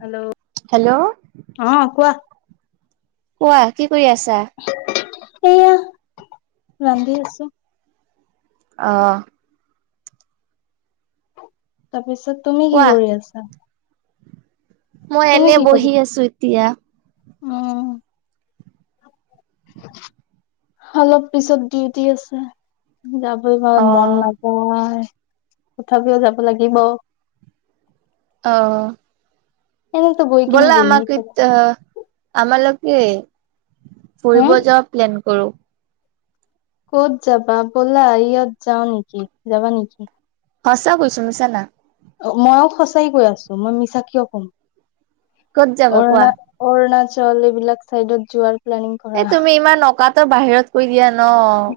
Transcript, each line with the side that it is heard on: left: Hello,
right: hello
left: অ, কোৱা।
right: কোৱা কি কৰি আছা?
left: এইয়া ৰান্ধি আছো।
right: অ,
left: তাৰপিছত তুমি কি
right: কোৱা
left: কৰি আছা?
right: মই
left: তুমি
right: এনে
left: কি কৰি
right: বহি আছোঁ এতিয়া।
left: উম অলপ পিছত ডিউটি আছে। যাবই বা
right: অ
left: মন নযায়। তথাপিওঁ যাব লাগিব।
right: অ'
left: এনেতো গৈ কিনি
right: ব'লা
left: বহি
right: আমাক
left: থাকো
right: [unintelligible] আমালোকে ফুৰিব
left: হম
right: যোৱা প্লেন কৰো।
left: ক'ত যাবা ব'লা, ইয়াত যাওঁ নেকি, যাবা নেকি?
right: সঁচা কৈছো মিছা না।
left: মইয়ো সঁচাই কৈ আছোঁ। মই মিছা কিয় কম
right: ক'ত যাবা কোৱা?
left: অৰুণা অৰুণাচল এইবিলাক চাইডত যোৱাৰ প্লেনিং
right: এ
left: কৰা
right: তুমি ইমান অকাতৰ বাহিৰত কৈ দিয়া ন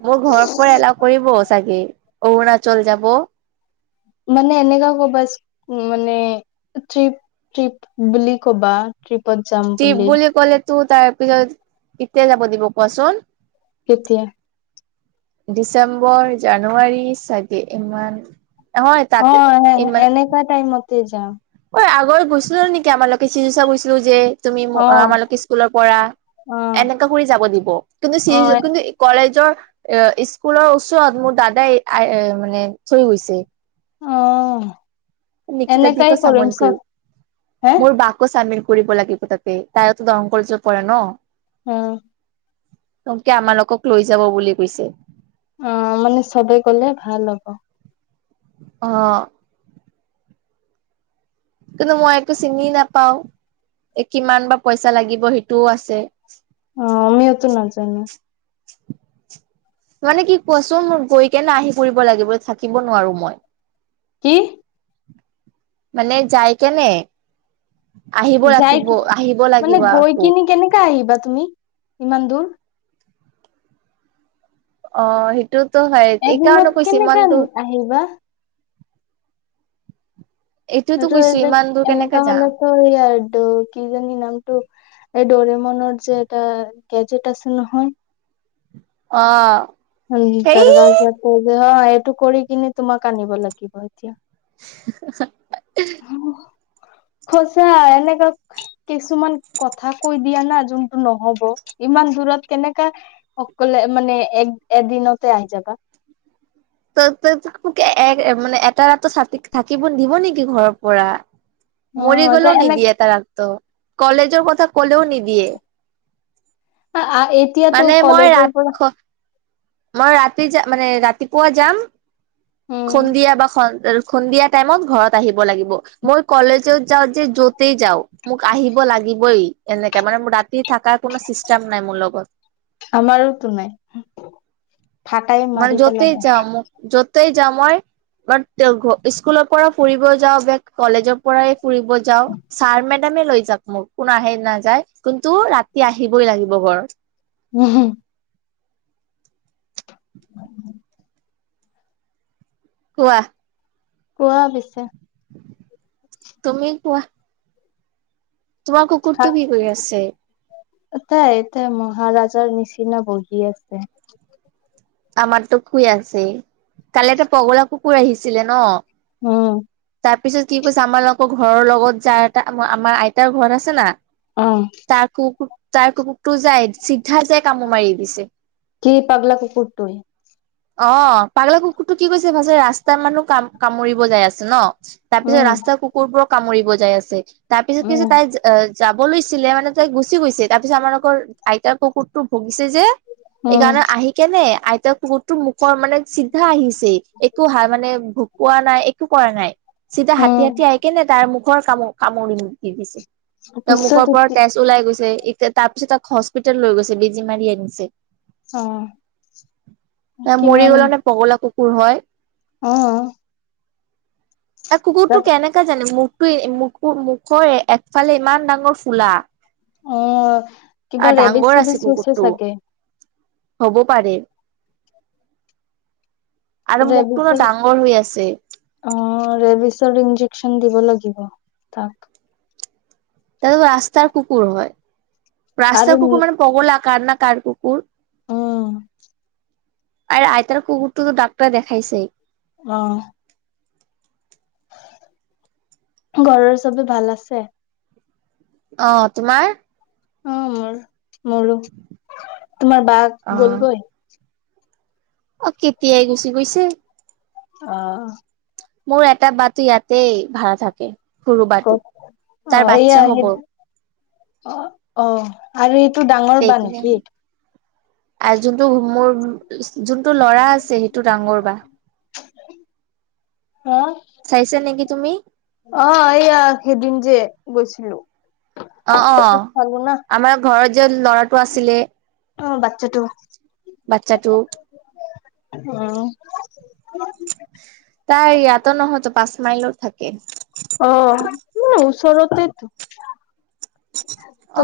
right: মোৰ ঘৰৰ পৰা এলাও কৰিব চাগে। অৰুণাচল যাব।
left: মানে এনেকুৱা ক'বা, [unintelligible] মানে ট্ৰিপ। ট্ৰিপ বুলি ক'বা। ট্ৰিপত যাম।
right: ট্ৰিপ বুলি ক'লেতো তাৰ পিছত এতিয়া যাব দিব কোৱাচোন।
left: কেতিয়া।
right: ডিচেম্বৰ, জানুৱাৰী চাগে ইমান। নহয়
left: অ
right: তাতে,
left: এ-
right: ইমান।
left: এনেকা টাইমতে যাম
right: ঐ আগৰ গৈছিলোঁ নেকি আমালোকে চিজুচা গৈছিলোঁ যে। তুমি
left: অ
right: মোৰ আমালোকে স্কুলৰ পৰা
left: অ
right: এনেকা কৰি যাব দিব কিন্তু
left: অ
right: [unintelligible] কিন্তু কলেজৰ এ স্কুলৰ ওচৰত মোৰ দাদাই এ মানে থৈ গৈছে।
left: অ'
right: নিকিতা
left: এনেকাই কৰিম চব
right: [unintelligible]
left: হে
right: মোৰ বা চামিল কৰিব লাগিব তাতে তাইয়োতো দৰং কলেজত পঢ়ে ন।
left: অ'
right: তংকে আমালোকক লৈ যাব বুলি কৈছে।
left: অ' মানে চবে গ'লে ভাল হ'ব।
right: অ' কিন্তু, মই একো চিনি নাপাওঁ, এ কিমান বা পইচা লাগিব সেইটোও আছে।
left: অ' আমিওতো নাজানোঁ।
right: মানে কি কোৱাচোন গৈ কেনে আহি পৰিব লাগিব, থাকিব নোৱাৰো মই।
left: কি
right: মানে যাই কেনে। আহিব
left: যাই
right: লাগিব
left: কি
right: আহিব
left: মানে
right: লাগিব
left: গৈ
right: আকৌ
left: কিনি কেনেকা আহিবা তুমি ইমান দূৰ।
right: অ' সেইটোতো হয় এইকাৰণে কৈছো ইমানটো।
left: আহিব।
right: এইটোতো কৈছো
left: হেতুৰেদি
right: ইমান দূৰ কেনেকে
left: এনেকুৱা হ'লে
right: যাম
left: কৰিয়াৰ দোষ। কি জানি নামটো এই ডৰেমনৰ যে এটা গেজেট আছে নহয়।
right: অ' সেই
left: তাৰমাজতে [unintelligible] এইটো কৰি কিনি তোমাক আনিব লাগিব এতিয়া।
right: [inaudible]
left: হোমহ সচা এনেুকাক। কিছুমান কথা কৈ দিয়া না যোনটো নহ'ব ইমান দূৰত কেনেকা। অকলে মানে এক এদিনতে আহি যাবা।
right: তোক এটা ৰাতি থাকিব দিব নেকি ঘৰৰ পৰা।
left: অ
right: মৰি
left: এ
right: গ'লেও
left: এনে
right: নিদিয়ে তাকটো কলেজৰ কথা কলেও নিদিয়ে।
left: আহ, আহ, এতিয়াতো
right: মানে মই
left: কলেজৰ
right: ৰাত
left: পৰা।
right: মই ৰাতি যাম মানে ৰাতিপুৱা যাম
left: উম
right: সন্ধিয়া বা নসন্ধিয়া টাইমত ঘৰত আহিব লাগিব। মই কলেজত যাওঁ যে য'তেই যাওঁ, মোক আহিব লাগিবই এনেকা মানে মোৰ ৰাতি থাকা কোনো চিষ্টেম নাই মোৰ লগত।
left: আমাৰোতো নাই। ফাটাই
right: মানে
left: মাৰি পেলাব
right: য'তেই যাওঁ মোক য'তেই যাম মই বাৰ স্কুলৰপৰা ফুৰিব যাওঁ বা কলেজৰপৰাই ফুৰিব যাওঁ, ছাৰ মে মে লৈ যাক মোক কোনো আহে নাযায় কিন্তু ৰাতি আহিবই লাগিব ঘৰত।
left: উহু [inaudible]
right: কোৱা?
left: কোৱা পিছে?
right: তুমি কোৱা? তোমাৰ কুকুৰটো কি কৰি আছে
left: তাই এতিয়া মহাৰাজাৰ নিচিনা বহি আছে।
right: আমাৰতো শুই আছেই। কালি এটা পগলা কুকুৰ আহিছিলে ন'।
left: উম।
right: তাৰপিছত কি কৈছ আমাৰলোকৰ ঘৰৰ লগত যা এটা আমাৰ আইতাৰ ঘৰ আছে না
left: অ'।
right: তাৰ কুকু তাৰ কুকুকটো যায় চিধা যায় কামোৰ মাৰি দিছে।
left: কি পাগলা কুকুৰটোই
right: অ' পাগলা কুকুৰটো কি কৈছে বা যে ৰাস্তাৰ মানুহ কাম-কামুৰিব যাই আছে ন'। তাৰপিছত
left: উম
right: ৰাস্তাৰ কুকুৰবোৰক কামুৰিব যাই আছে, তাৰপিছত কৈছোঁ
left: উম
right: তাই এ, যা বলৈছিলে মানে তাই গুচি গৈছে, তাৰপিছত আমালোকৰ আইতাৰ কুকুৰটো ভুগিছে যে
left: উম
right: এইকাৰণে আহি কেনে আইতাক কুকুৰ তো মুখৰ মানে চিধা আহিছেই, একো হাৰ মানে ভোকোৱা নাই, একো কৰা নাই। চিধা
left: উম
right: হাতী হাতী আহি কেনে তাৰ মুখৰ কাম-কামুৰি দি দিছে। তাৰ
left: পিছত
right: মুখৰপৰা
left: এতি
right: তেজ ওলাই গৈছে, তাৰপিছত তাক হস্পিতেল লৈ গৈছে, বেজী মাৰি আনিছে। এ,
left: অ
right: মৰি
left: কিমান
right: গ'লনে পগলা কুকুৰ হয়
left: অ'।
right: তা কুকুৰটো
left: তাত
right: কেনেকা জানে মুখটো মুখৰ একফালে ইমান ডাঙৰ ফুলা।
left: অ কিবা
right: আ,
left: ৰেবিচ
right: ডাঙৰ
left: চেবিচ
right: আছে
left: হৈছে
right: কুকুৰটো।
left: চাগে
right: হ'ব পাৰে। আৰু মখটোনো
left: ৰেবিচৰ
right: ডাঙৰ হৈ আছে।
left: অ' ৰেবিচৰ ইন্জেকচন দিব লাগিব তাক।
right: তাতেতো ৰাস্তাৰ কুকুৰ হয়,
left: আৰু
right: ৰাস্তাৰ কুকুৰ মানে পগলা কাৰ না কাৰ কুকুৰ।
left: উম
right: আৰু আইতাৰ কুকুৰটোতো ডাক্তাৰ দেখাইছেই।
left: অ'। ঘৰৰ চবে ভাল আছে?
right: অ' তোমাৰ?
left: অ' মোৰ মোৰো। তোমাৰ বাক গ'লগৈ?
right: অ' কেতিয়াই গুচি গৈছে।
left: অ'।
right: মোৰ এটা বাতো ইয়াতে ভাড়া থাকে। সৰু বাটো
left: ক'ক?
right: তাৰ
left: অ'
right: বাচ্ছা
left: হেয়া হেই
right: হ'ব
left: অ', অ' আৰু এইটো ডাঙৰ বা
right: এইখিনি
left: নেকি?
right: আৰু যোনটো মোৰ যোনটো ল'ৰা আছে সেইটো ডাঙৰ বা।
left: অ
right: চাইছে নেকি তুমি।
left: অ' এইয়া সেইদিন যে গৈছিলোঁ।
right: অ', অ' আমাৰ ঘৰত যে ল'ৰাটো আছিলে।
left: অ', বাচ্ছাটো।
right: বাচ্ছাটো
left: অ'।
right: তাই ইয়াতো নহয়তো পাঁচ মাইলট থাকে।
left: অ', ওচৰতেতো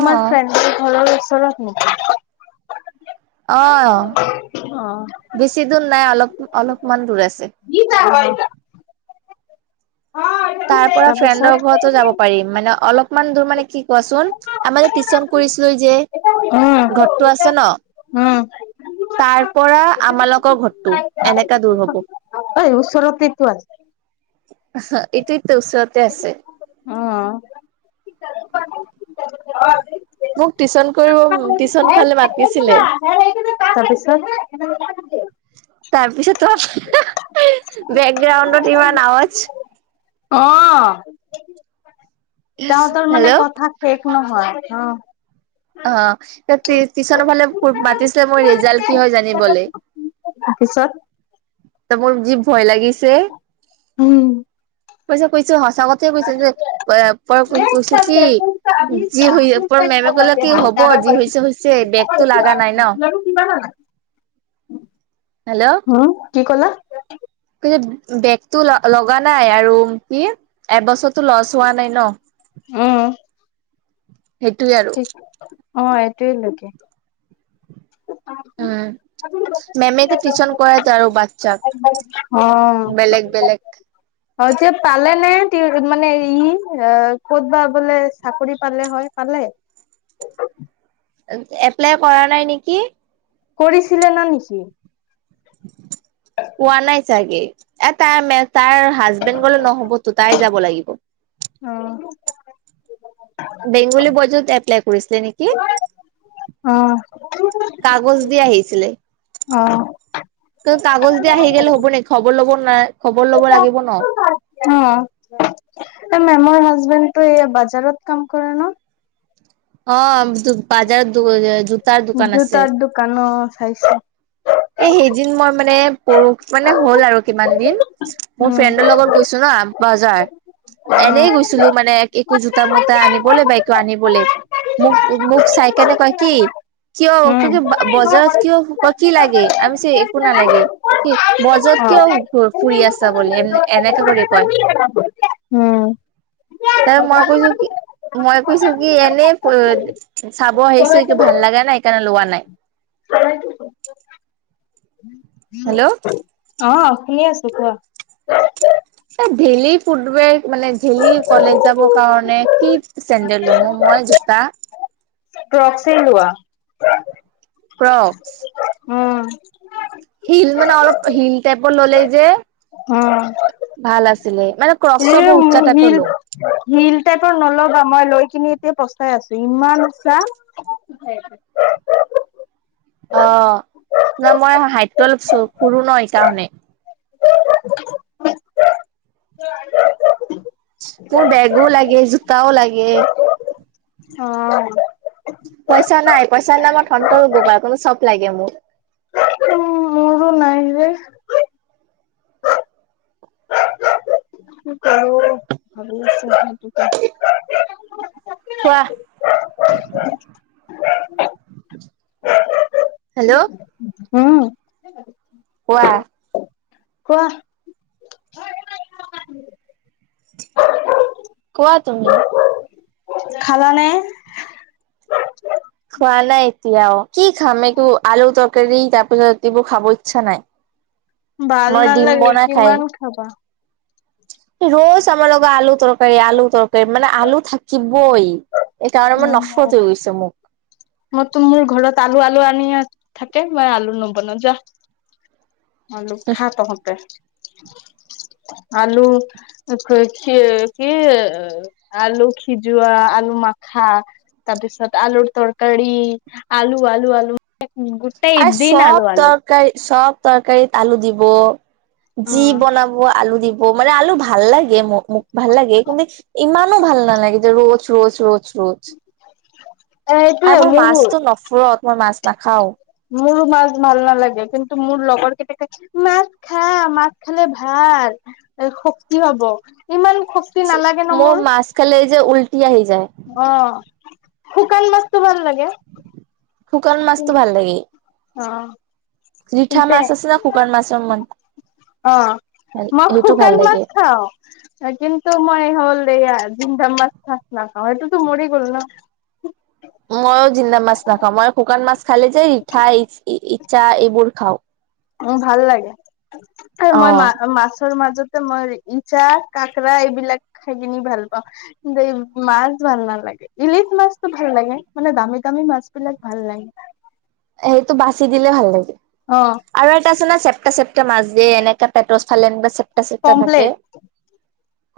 right: অ
left: ফ্ৰেণ্ডৰ ঘৰৰ ওচৰতৰত নেকি?
right: অ', অ', বেছি দূৰ নাই অলপ অলপমান দূৰ আছে।
left: কি যা হয় এই বিলাক।
right: তাৰ পৰা ফ্ৰেণ্ডৰ ঘৰতো যাব পাৰিম মানে অলপমান দূৰ মানে কি কোৱাচোন। আমাৰ টিউচন কৰিছিলো যে
left: উম উম
right: ঘৰটো আছে ন। তাৰ পৰা আমালোকৰ ঘৰতো এনেকা দূৰ হ'ব।
left: ওচৰতে তো আছে।
right: এইটোৱেই তো ওচৰতে আছে।
left: উ।
right: মোক টিউচন কৰিব টিউচন ফালে মাতিছিলে।
left: তাৰপিছত [unintelligible]
right: তাৰপিছত তোমাৰ বেকগ্ৰাউণ্ডত ইমান আৱাজ।
left: অ', তাহতৰ মানে
right: হেল্ল'
left: কথা শেষ নহয় অ'।
right: অ' টিউচনৰ ফালে মাতিছিলে মোৰ ৰিজাল্ট কি হয় জানিবলৈ।
left: তা পিছত
right: ত' মোৰ যি ভয় লাগিছে
left: উম
right: কৈছো, কৈছো সঁচা কথা কৈছে যে প প কৈছো কি যি হৈ পৰ মেমে কলে কি হ'ব যি হৈছে হৈছে বেগতটো লগা নাই ন।
left: কি বাৰ [unintelligible]
right: হেল্ল'।
left: হু কি কলা।
right: কি বেগতটো লগা নাই আৰু কি এবছৰ টো লছ হোৱা নাই ন
left: উম
right: সেইটোৱে আৰু।
left: ঠিক অ', এইটোৱে লোকে
right: উম মেমেতে টিউচন কৰাইত আৰু বাচ্ছাক। বেলেগ বেলেগ
left: অ'। অ', এতিয়া পালে নে মানে ই ক'ত বা বোলে চাকৰি পালে হয়, পালে।
right: এপ্লাই কৰা নাই নেকি।
left: কৰিছিলে না নেকি।
right: কোৱা নাই চাগে এটা মে তাই হাজবেণ্ড গলে নহ'ব তো তাই যাব লাগিব।
left: অ'।
right: বেংগলী বজাৰত এপ্লাই কৰিছিলে, নেকি। কাগজ দি আহিছিলে।
left: অ'।
right: কাগজ দি আহি গ'লে হ'ব নেকি খবৰ লব ন, খবৰ ল'ব লাগিব ন।
left: অ'। তমাৰ হাজবেণ্ড টো এই বাজাৰত কাম কৰে ন।
right: অ', ‌‌ বাজাৰত জোতাৰ দোকান আছে
left: জোতাৰ দোকান চাইিছে।
right: এ সেইদিন মই মানে পৰুষ মানে হ'ল আৰু কিমান দিন মোৰ
left: উম
right: ফ্ৰেণ্ডৰ লগত গৈছো ন, বাজাৰ
left: উম
right: এনেই গৈছিলো মানে জোতা মোতা আনি বোলে বাইক আনি বোলে। মোক, মোক চাইকনে কয় কি, কিয়
left: অ
right: ক, কি বজাৰত কিয় ক, কি লাগে। লে, ‌ আমি একো নালাগে। কি বজৰত কিয় ফুৰি আছা? ব, এনেকাে কৰি কয়।
left: উম,
right: ত, মই কৈছো কি? মই কৈছো কি? এনেই চাব আহিছো। একটো ভাল লগা নাই কাৰণে লোৱা নাই। হেল্ল,
left: অ, শুনি আছো কোৱা?
right: এ, ঢেলি ফুটবে মানে ঢেলি কলেজ যাবৰ কাৰণে কি চেণ্ডেল ল'ম। মই জোতা।
left: কৰ্কচে লোৱা।
right: কৰ্কচ।
left: উম,
right: হিল মানে অলপ হিল টাইপৰ ল'লে যে
left: উম,
right: ভাল আছিলিলে মানে কৰ্কচৰ
left: এই
right: ব
left: হিল। হিল টাইপৰ নল'বা। মই লৈ কিনি এতিয়া পস্তাই আছো ইমানছা। [unintelligible]
right: অ', ন, মই হাহিতটো অলপ চৌ কৰো ন সেইকাৰণে। মোৰ বেগো লাগে, জোতাও লাগে।
left: অ,
right: পইচা, নাই পইচা নাই মই ধনট ৰ গো পায় কোনো চ'ব লাগে মোক।
left: উ, মোৰো নাই যে ক'ৰ ভাবি আছ সেইটো ক
right: থোৱা। হেল্ল'
left: [inaudible] উম,
right: কোৱা?
left: কোৱা
right: কোৱা তুমি?
left: খালনে?
right: খোৱা নাই এতিয়াও, কি খাম? একো আলু তৰকাৰী তাৰপিছত দিবু খাব ইচ্ছা নাই।
left: ভাল
right: মই ডিম
left: নালাগে
right: বনাই খাই
left: কিমান খাবা।
right: ৰজ আমাৰ লগত আলু তৰকাৰী আলু তৰকাৰী মানে আলু থাকিবই। এইকাৰণে মই [unintelligible]
left: মই তো মোৰ ঘৰত আলু আলু আনি থাকে মই আলু ন'বনাও যা আলু খা তাহতে আলু। [unintelligible] কি আলু, খিজোৱাা আলু মা খ, তাৰপিছত আলুৰ তৰকাৰি, আলু আলু আলু। গোটেই দিন আলু, আলু।
right: তৰকাৰ চব তৰকাৰীত আলু দিব, যি
left: উম।
right: বনাব আলু দিব। ব, মানে আলু ভাল লাগে। মোক ভাল লাগে কিন্তু ইমানো ভাল নালাগে, যে ৰোজ ৰোজ ৰোজ ৰোজ আ,
left: এইটোয়ে
right: মোৰ
left: মোৰো
right: মাছতটো নফুৰত মই মাছ নাখাও।
left: মোৰো মাছ ভাল নালাগে কিন্তু মোৰ লগৰ কেতি মাছ খা মাছ খালে ভাল শক্তি হ'ব ইমান শক্তি নালাগে ন, মোৰ।
right: খাললে এই যে উলটিয় হৈি যায়
left: অ শুকান মাছতো ভাল লাগে
right: শুকান মাছতো ভাল লাগে
left: অ
right: ৰৰিঠা মছ
left: কিন্তু
right: আছে ন ফুকান মছৰ ম
left: অ মই
right: ভাল
left: শুকান মাছ
right: লাগে।
left: খাওঁ কিন্তু মই হ'ল জিম দা মাছ থাক নাখাওঁ সেইটোতো মৰি গ'ল ন
right: মইও জিন্দা মাছ নাখাওঁ মই শুকান মাছ খালে যে ইঠা ইচ্ছা এইবোৰ খাওঁ
left: উ ভাল লাগে স
right: অ
left: মই মা মাছৰ মাজত মই ইচা ককৰা এইবিলাক খাই কিনি ভাল পাওঁ দেেই মাছ ভাল নাল লাগে ইলিচ মাছতটো ভাল লাগে মানে দামী দামী মাছ বিলাক ভাল লাগে
right: সেইটো বাচি দিলে ভাল লাগে
left: অ
right: আৰু এটা আছে নে চেপা চেপা মাছ দিয়ে এনেকা পেটচ ফালেন বা চেপা চেপা থাকে
left: পমপ্লেট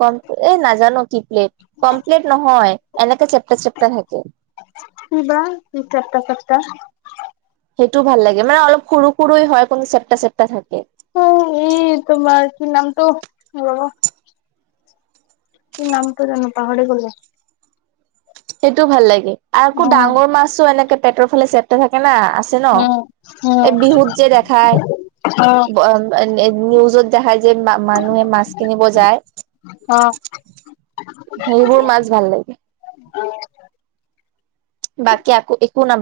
right: ক এই নাজানো কি প্লেট কমপ্লেট নহয় এনেকাে চেপাৰ চেপাৰ থাকে
left: শবা ক্তা চ্তা
right: সেইটোও ভাল লাগে মান অলপ সৰু সৰু হয় কোনো চেপ্টা চেপ্টা থাকে
left: উ এই তোমাৰ কি নামটো ৰাব কি নামটো জন পাহৰি গলা
right: সেইটোও ভাল লাগে
left: অ
right: আৰুকৌ ডাঙৰ
left: উম
right: মাছো এনেকে পেটৰ ফালে চেপ থ থাকে না ন
left: উম
right: বিহুত যে দেখ
left: অ
right: নিত যাই যে মানুহে মাছ কিনিব যায়
left: অ
right: সেইবোৰ মাছ ভাল লাগে
left: অ
right: বাকী আকৌ একো নাল